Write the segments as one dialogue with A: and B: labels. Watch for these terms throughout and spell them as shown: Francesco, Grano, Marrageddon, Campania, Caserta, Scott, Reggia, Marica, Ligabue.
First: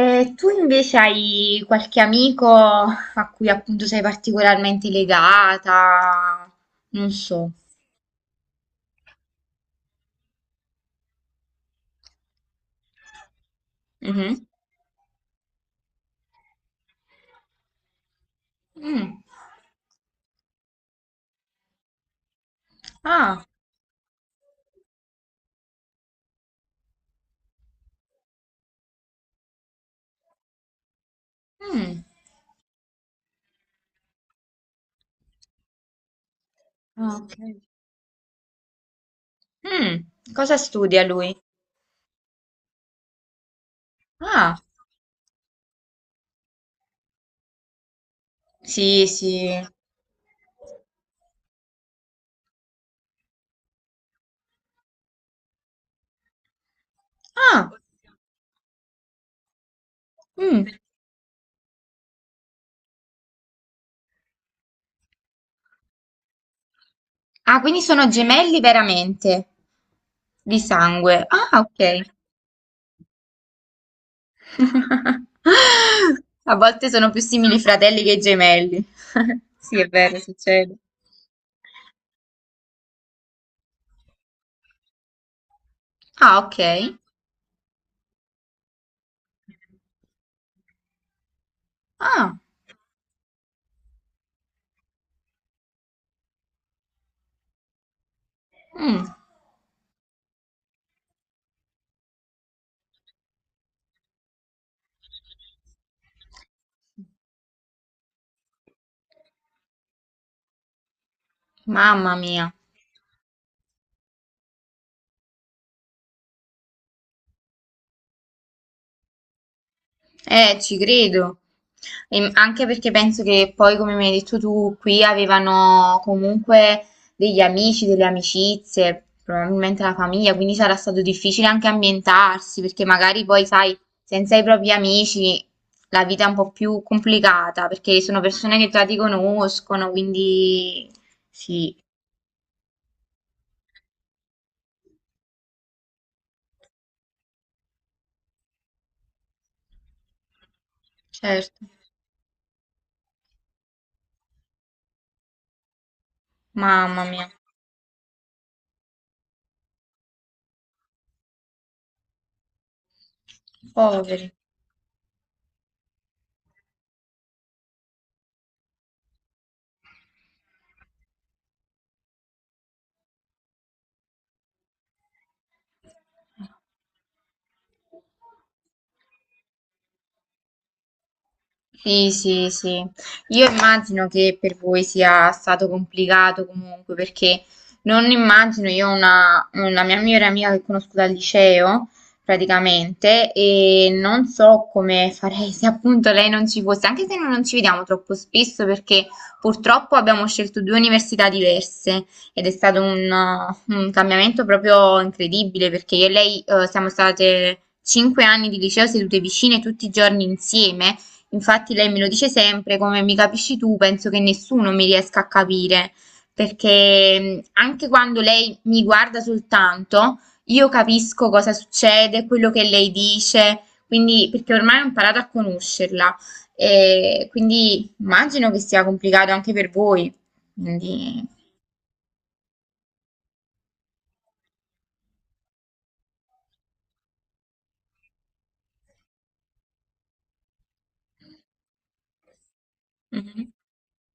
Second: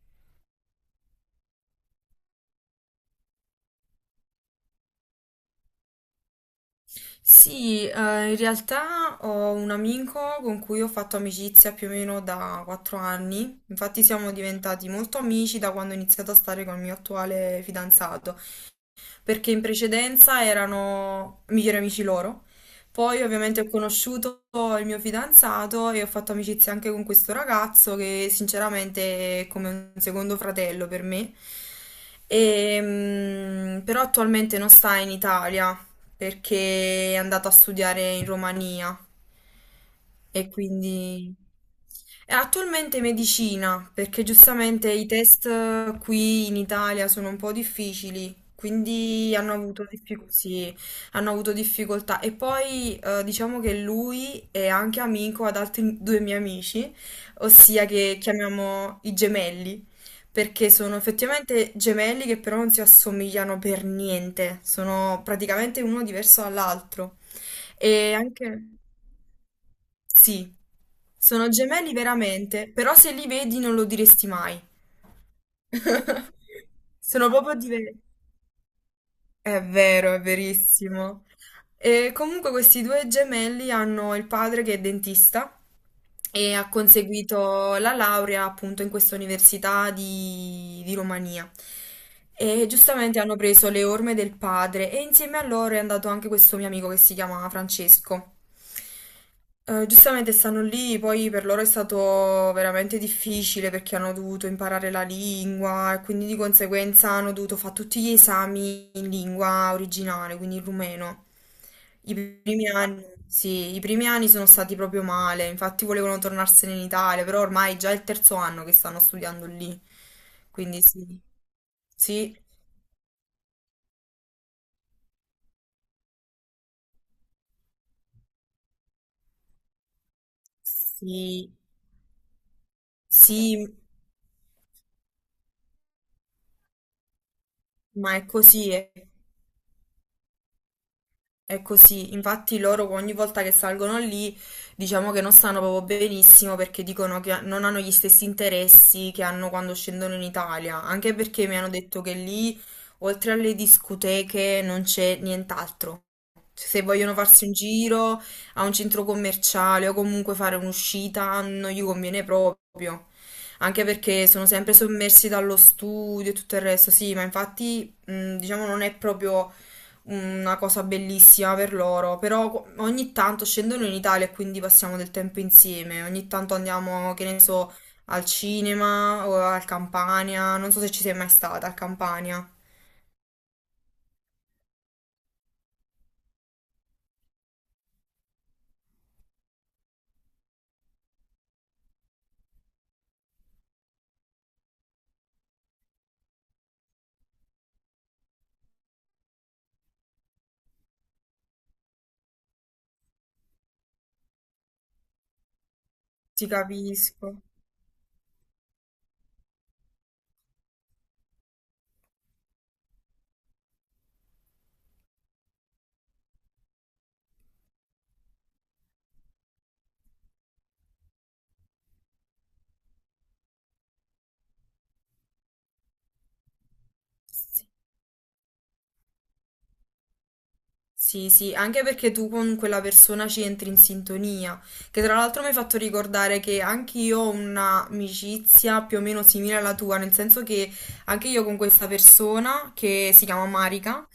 A: E tu invece hai qualche amico a cui appunto sei particolarmente legata? Non so.
B: Sì, in realtà ho un amico con cui ho fatto amicizia più o meno da 4 anni, infatti siamo
A: Mhm.
B: diventati molto amici da quando ho iniziato a stare con il mio attuale fidanzato
A: Mm.
B: perché in precedenza erano migliori amici loro. Poi
A: Ah,
B: ovviamente ho conosciuto il mio fidanzato e ho fatto amicizia anche con questo ragazzo che sinceramente è come un secondo fratello per me.
A: mm.
B: Però attualmente non sta in Italia perché è
A: Ah, ok.
B: andato a studiare in Romania
A: Mm.
B: e
A: Cosa studia
B: quindi.
A: lui?
B: È attualmente medicina, perché
A: Ah,
B: giustamente i test qui in Italia sono un po' difficili,
A: sì,
B: quindi hanno
A: sì.
B: avuto sì, hanno avuto difficoltà. E poi diciamo che lui è anche amico ad altri due miei amici,
A: Ah,
B: ossia che chiamiamo i gemelli, perché
A: mm.
B: sono effettivamente gemelli che però non si assomigliano per niente, sono praticamente uno diverso dall'altro.
A: Ah, quindi sono
B: E
A: gemelli
B: anche.
A: veramente,
B: Sì,
A: di sangue.
B: sono
A: Ah,
B: gemelli
A: ok.
B: veramente, però se li vedi non lo diresti mai.
A: A volte sono più
B: Sono proprio
A: simili fratelli
B: diversi.
A: che gemelli.
B: È
A: Sì, è
B: vero,
A: vero,
B: è
A: succede.
B: verissimo. E comunque questi due gemelli hanno il padre che è dentista
A: Ah,
B: e
A: ok.
B: ha conseguito la laurea appunto in questa università di Romania.
A: Ah,
B: E giustamente hanno preso le orme del padre e insieme a loro è andato anche questo mio amico che si chiama Francesco.
A: mm,
B: Giustamente stanno lì, poi per loro è stato veramente difficile perché hanno dovuto imparare la lingua e quindi di conseguenza hanno dovuto fare tutti gli esami in lingua originale, quindi in rumeno.
A: mamma
B: I
A: mia,
B: primi anni, sì, i primi anni sono stati proprio male, infatti volevano tornarsene in Italia, però ormai è già il terzo anno che stanno studiando lì,
A: ci
B: quindi sì.
A: credo. E
B: Sì,
A: anche perché penso che poi, come mi hai detto tu, qui avevano comunque degli amici, delle amicizie, probabilmente la famiglia, quindi sarà stato difficile
B: sì,
A: anche ambientarsi, perché magari poi,
B: sì,
A: sai, senza i propri amici la vita è un po' più complicata, perché
B: ma
A: sono
B: è
A: persone che
B: così.
A: già
B: Eh.
A: ti conoscono, quindi
B: È
A: sì,
B: così, infatti loro ogni volta che salgono lì diciamo che non stanno proprio benissimo perché dicono che non hanno gli stessi interessi che hanno quando scendono in Italia, anche perché mi
A: certo,
B: hanno detto che lì oltre alle discoteche non c'è nient'altro. Cioè, se
A: mamma
B: vogliono
A: mia,
B: farsi un giro a un centro commerciale o comunque fare un'uscita, non gli conviene proprio. Anche perché
A: poveri.
B: sono sempre sommersi dallo studio e tutto il resto, sì, ma infatti, diciamo, non è proprio una cosa bellissima per loro. Però ogni tanto scendono in Italia e quindi passiamo del tempo insieme. Ogni tanto andiamo, che ne so, al cinema o al Campania. Non so se ci sei mai stata al
A: Sì,
B: Campania.
A: sì, sì. Io immagino che per voi sia stato complicato comunque, perché non immagino, io ho una mia migliore amica che conosco dal liceo, praticamente, e non so come farei se appunto lei non ci fosse, anche se noi non ci vediamo troppo spesso, perché purtroppo abbiamo scelto due università diverse ed è stato un cambiamento proprio incredibile, perché io e lei,
B: Ti
A: siamo
B: capisco.
A: state 5 anni di liceo sedute vicine tutti i giorni insieme. Infatti lei me lo dice sempre, come mi capisci tu, penso che nessuno mi riesca a capire, perché anche quando lei mi guarda soltanto, io capisco cosa succede, quello che lei dice, quindi perché ormai ho imparato a conoscerla. E quindi immagino che sia complicato anche per voi.
B: Sì,
A: Quindi...
B: sì, anche perché tu con quella persona ci entri in sintonia, che tra l'altro mi hai fatto ricordare che anche io ho un'amicizia più o meno simile alla tua, nel senso che anche io con questa persona che si chiama
A: Mhm.
B: Marica,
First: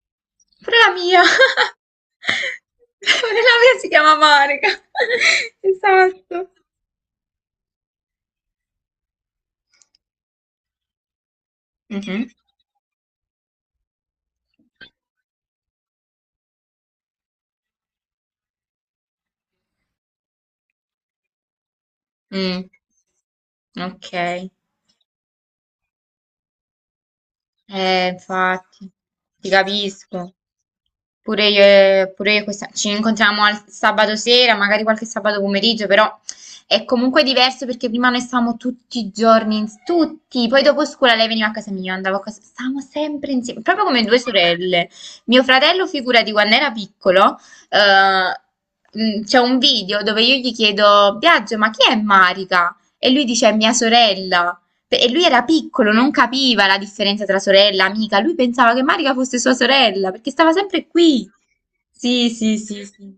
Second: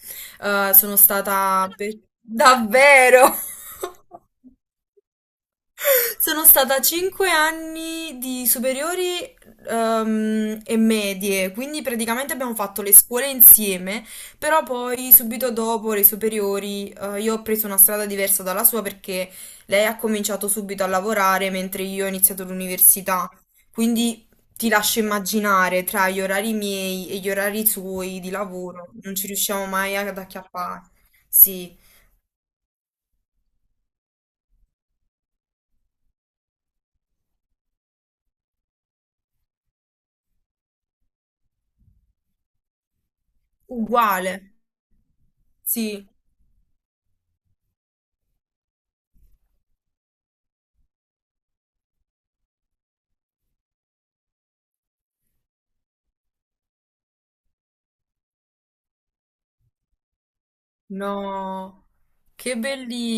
A: Pure la
B: sono
A: mia.
B: stata davvero.
A: Pure la mia si chiama Monica.
B: Sono
A: Esatto.
B: stata 5 anni di superiori e medie, quindi
A: Mhm.
B: praticamente abbiamo fatto le scuole insieme, però poi subito dopo le superiori io ho preso una strada diversa dalla sua perché lei ha cominciato subito a lavorare mentre io ho iniziato
A: Mm,
B: l'università,
A: ok,
B: quindi ti lascio immaginare tra gli orari miei e gli orari suoi di
A: infatti,
B: lavoro, non ci
A: ti
B: riusciamo mai ad
A: capisco.
B: acchiappare.
A: Pure io,
B: Sì,
A: pure io ci incontriamo al sabato sera, magari qualche sabato pomeriggio, però è comunque diverso perché prima noi stavamo tutti i giorni, tutti, poi dopo scuola lei veniva a casa mia, io andavo a casa, stavamo sempre insieme, proprio come due
B: uguale.
A: sorelle. Mio fratello,
B: Sì,
A: figurati, quando era piccolo, eh, c'è un video dove io gli chiedo, Biagio, ma chi è Marica? E lui dice, è mia sorella. E lui era piccolo, non capiva la differenza tra sorella e amica. Lui pensava che Marica fosse sua sorella, perché stava sempre qui.
B: no,
A: Sì, sì,
B: che
A: sì, sì.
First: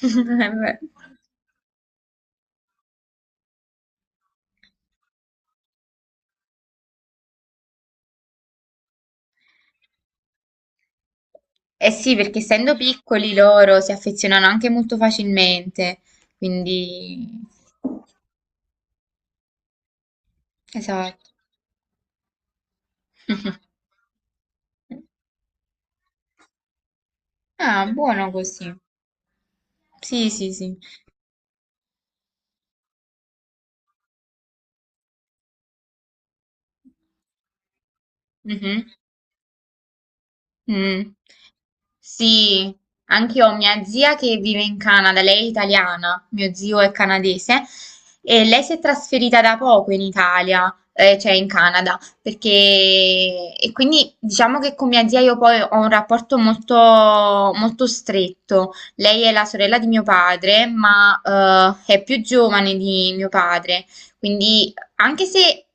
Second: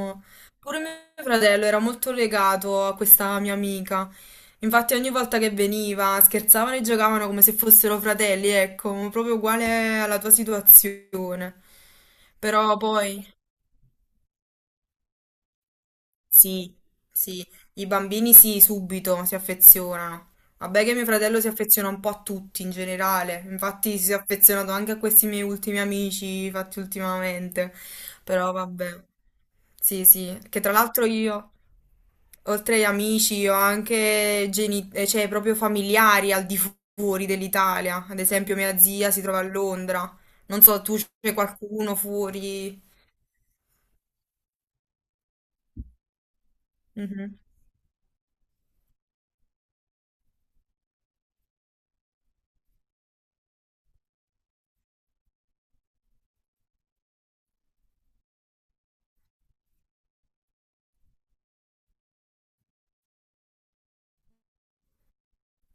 B: Pure mio fratello era molto legato a questa mia amica. Infatti ogni volta che veniva scherzavano e giocavano come se fossero fratelli, ecco, proprio uguale alla tua situazione.
A: Eh sì, perché essendo
B: Però poi.
A: piccoli loro si affezionano anche molto facilmente.
B: Sì,
A: Quindi,
B: sì, i bambini sì, subito si affezionano. Vabbè che mio
A: esatto.
B: fratello si affeziona un po' a tutti in generale, infatti si è affezionato anche a questi miei ultimi amici fatti ultimamente,
A: Ah, buono
B: però
A: così.
B: vabbè. Sì,
A: Sì,
B: sì,
A: sì,
B: che tra
A: sì.
B: l'altro io, oltre agli amici, ho anche cioè, proprio familiari al di fuori dell'Italia, ad esempio mia
A: Mhm.
B: zia si trova a Londra, non so, tu
A: Mm.
B: c'è qualcuno
A: Sì,
B: fuori?
A: anche io ho mia zia che vive in Canada, lei è italiana, mio zio è
B: Mhm.
A: canadese e lei si è trasferita da poco in Italia, cioè in Canada, perché e quindi diciamo che con mia zia io poi ho un rapporto molto, molto stretto. Lei è la sorella di mio padre, ma è più giovane di mio padre, quindi anche se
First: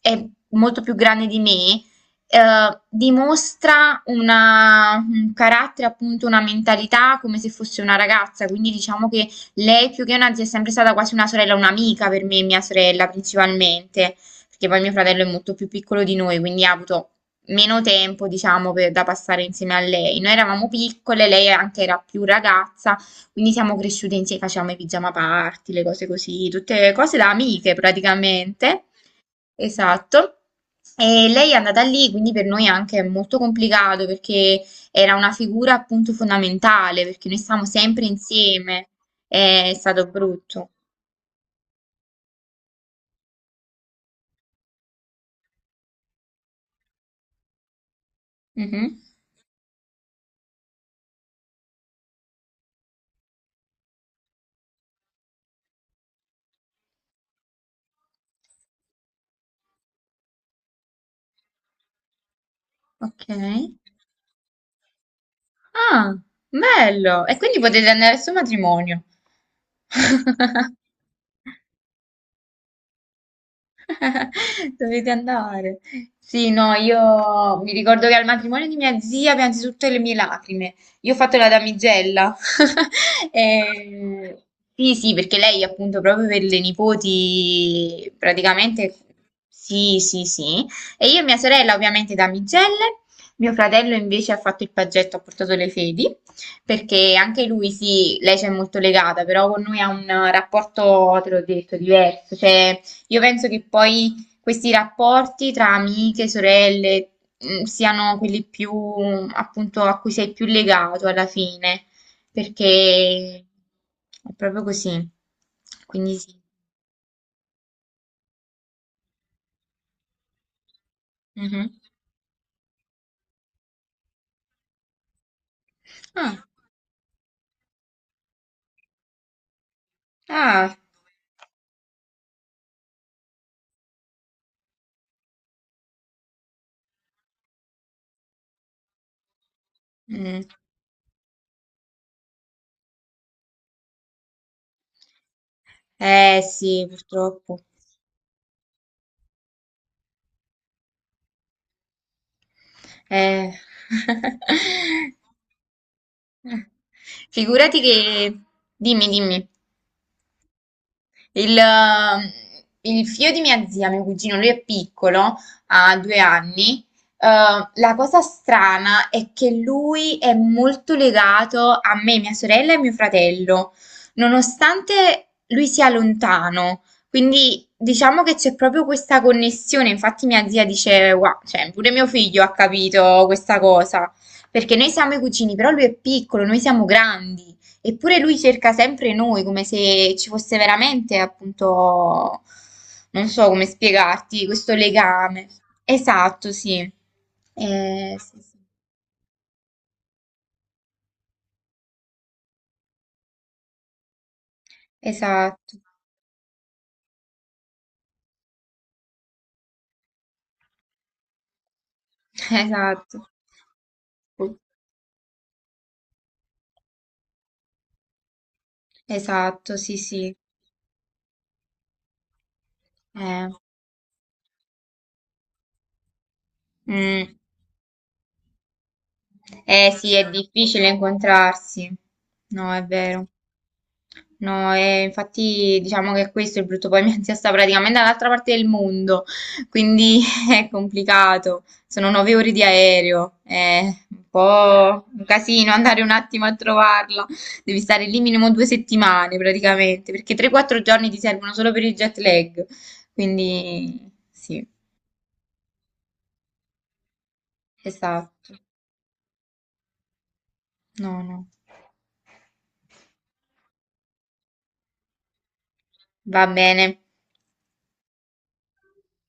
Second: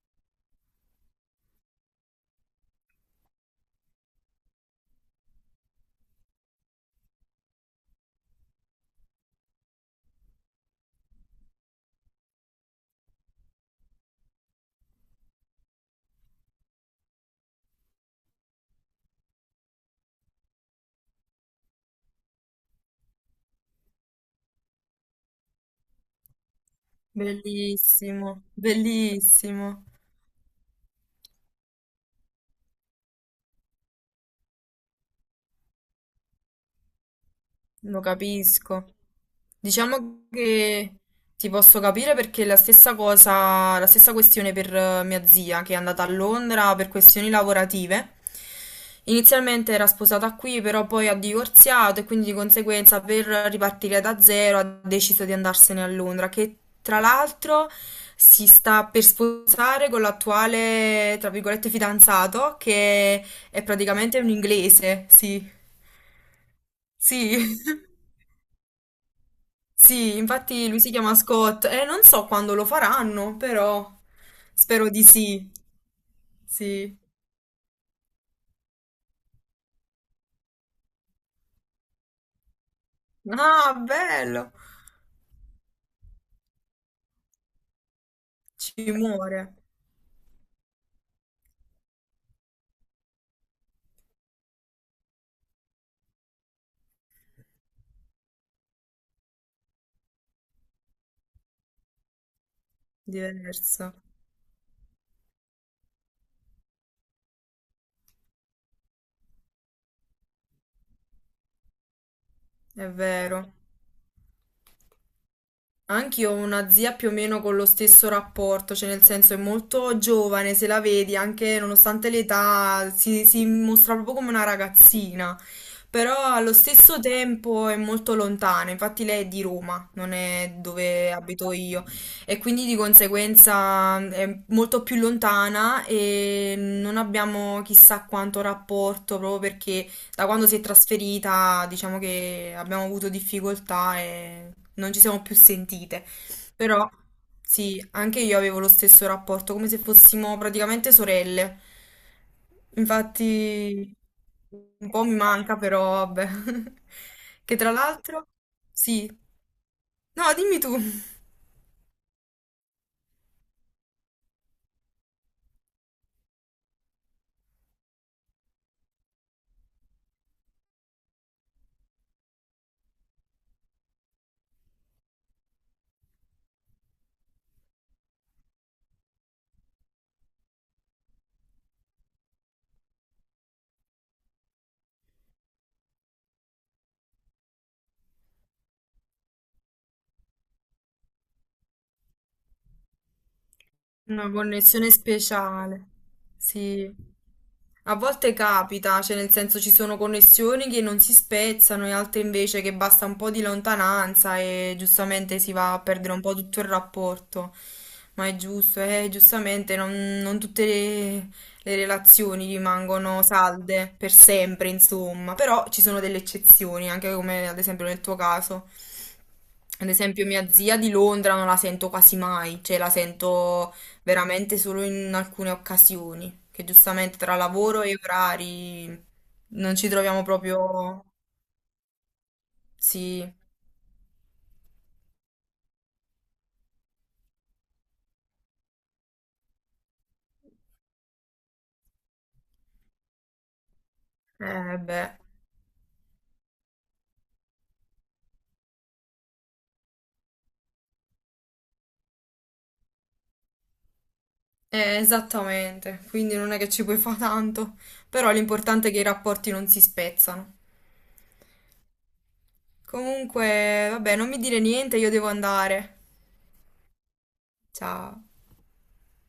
A: è molto più grande di me dimostra un carattere, appunto una mentalità come se fosse una ragazza, quindi diciamo che lei più che una zia è sempre stata quasi una sorella, un'amica per me e mia sorella principalmente, perché poi mio fratello è molto più piccolo di noi, quindi ha avuto meno tempo, diciamo, da passare insieme a lei. Noi eravamo piccole, lei anche era più ragazza, quindi siamo cresciute insieme, facevamo i pigiama party, le cose così, tutte cose da amiche
B: Bellissimo,
A: praticamente.
B: bellissimo.
A: Esatto. E lei è andata lì, quindi per noi anche è molto complicato perché era una figura appunto fondamentale, perché noi stavamo
B: Lo
A: sempre insieme.
B: capisco.
A: È stato
B: Diciamo
A: brutto.
B: che ti posso capire perché è la stessa cosa, la stessa questione per mia zia che è andata a Londra per questioni lavorative.
A: Mhm.
B: Inizialmente era sposata qui, però poi ha divorziato e quindi di conseguenza per ripartire da zero ha deciso di andarsene a Londra, che tra l'altro si sta per sposare con l'attuale, tra virgolette, fidanzato
A: Ok.
B: che è praticamente un inglese, sì.
A: Ah, bello. E
B: Sì.
A: quindi potete andare al suo matrimonio.
B: Sì, infatti lui si chiama Scott e non so quando lo faranno, però spero di
A: Dovete
B: sì.
A: andare. Sì, no,
B: Sì.
A: io mi ricordo che al matrimonio di mia zia piansi tutte le mie lacrime. Io ho fatto la damigella.
B: Ah,
A: E-
B: bello!
A: Sì, sì, perché lei appunto proprio per le nipoti
B: Ci
A: praticamente...
B: muore.
A: Sì, sì, sì. E io e mia sorella ovviamente damigelle. Mio fratello invece ha fatto il paggetto, ha portato le fedi, perché anche lui, sì, lei c'è molto legata, però con noi ha un rapporto, te l'ho detto, diverso. Cioè, io penso che
B: Diverso,
A: poi questi rapporti tra amiche, sorelle, siano quelli più, appunto, a cui sei più legato alla fine,
B: è
A: perché
B: vero.
A: è proprio così. Quindi
B: Anch'io ho
A: sì.
B: una zia più o meno con lo stesso rapporto, cioè nel senso è molto giovane, se la vedi, anche
A: Mhm.
B: nonostante l'età, si mostra proprio come una ragazzina, però
A: Ah,
B: allo stesso tempo è molto lontana, infatti lei è di Roma, non è
A: ah.
B: dove abito io, e quindi di conseguenza è molto più lontana e non abbiamo chissà quanto rapporto proprio perché da
A: Mm.
B: quando si è trasferita, diciamo che abbiamo avuto difficoltà e non ci siamo più sentite.
A: Eh sì,
B: Però
A: purtroppo.
B: sì, anche io avevo lo stesso rapporto, come se fossimo praticamente sorelle.
A: Eh.
B: Infatti un po' mi manca, però vabbè. Che tra
A: Figurati
B: l'altro,
A: che... Dimmi,
B: sì.
A: dimmi.
B: No, dimmi tu.
A: Il, ehm, il figlio di mia zia, mio cugino, lui è piccolo, ha 2 anni. Eh, la cosa strana è che lui è molto legato a me, mia sorella e mio fratello, nonostante lui sia lontano. Quindi diciamo che c'è proprio questa connessione. Infatti, mia zia dice: Wow, cioè, pure mio figlio ha capito questa cosa. Perché noi siamo i cugini, però lui è piccolo, noi siamo grandi. Eppure lui cerca sempre noi, come se ci fosse veramente, appunto, non so come
B: Una
A: spiegarti, questo
B: connessione
A: legame.
B: speciale,
A: Esatto, sì.
B: sì. A volte
A: Sì, sì.
B: capita, cioè nel senso ci sono connessioni che non si spezzano e altre invece che basta un po' di lontananza e giustamente si
A: Esatto,
B: va a perdere un po' tutto il rapporto. Ma è giusto, giustamente non tutte le relazioni rimangono
A: esatto.
B: salde per sempre, insomma. Però ci sono delle eccezioni, anche come ad esempio nel tuo caso.
A: Esatto,
B: Ad
A: sì,
B: esempio,
A: sì.
B: mia zia di Londra non la sento quasi mai, cioè la
A: Eh,
B: sento veramente solo in alcune occasioni, che giustamente tra
A: mm.
B: lavoro e orari non ci
A: Sì,
B: troviamo
A: è difficile
B: proprio.
A: incontrarsi. No, è
B: Sì,
A: vero. No, e infatti diciamo che questo è il brutto, poi mia zia sta praticamente dall'altra parte del mondo, quindi è complicato, sono 9 ore di aereo, è un
B: eh
A: po'
B: beh,
A: un casino andare un attimo a trovarla, devi stare lì minimo 2 settimane praticamente, perché 3-4 giorni ti servono solo per il jet lag, quindi sì,
B: esattamente, quindi non è che ci puoi fare tanto, però
A: esatto,
B: l'importante è che i rapporti non si spezzano.
A: no, no,
B: Comunque, vabbè, non mi dire niente, io devo andare.
A: va bene.
B: Ciao.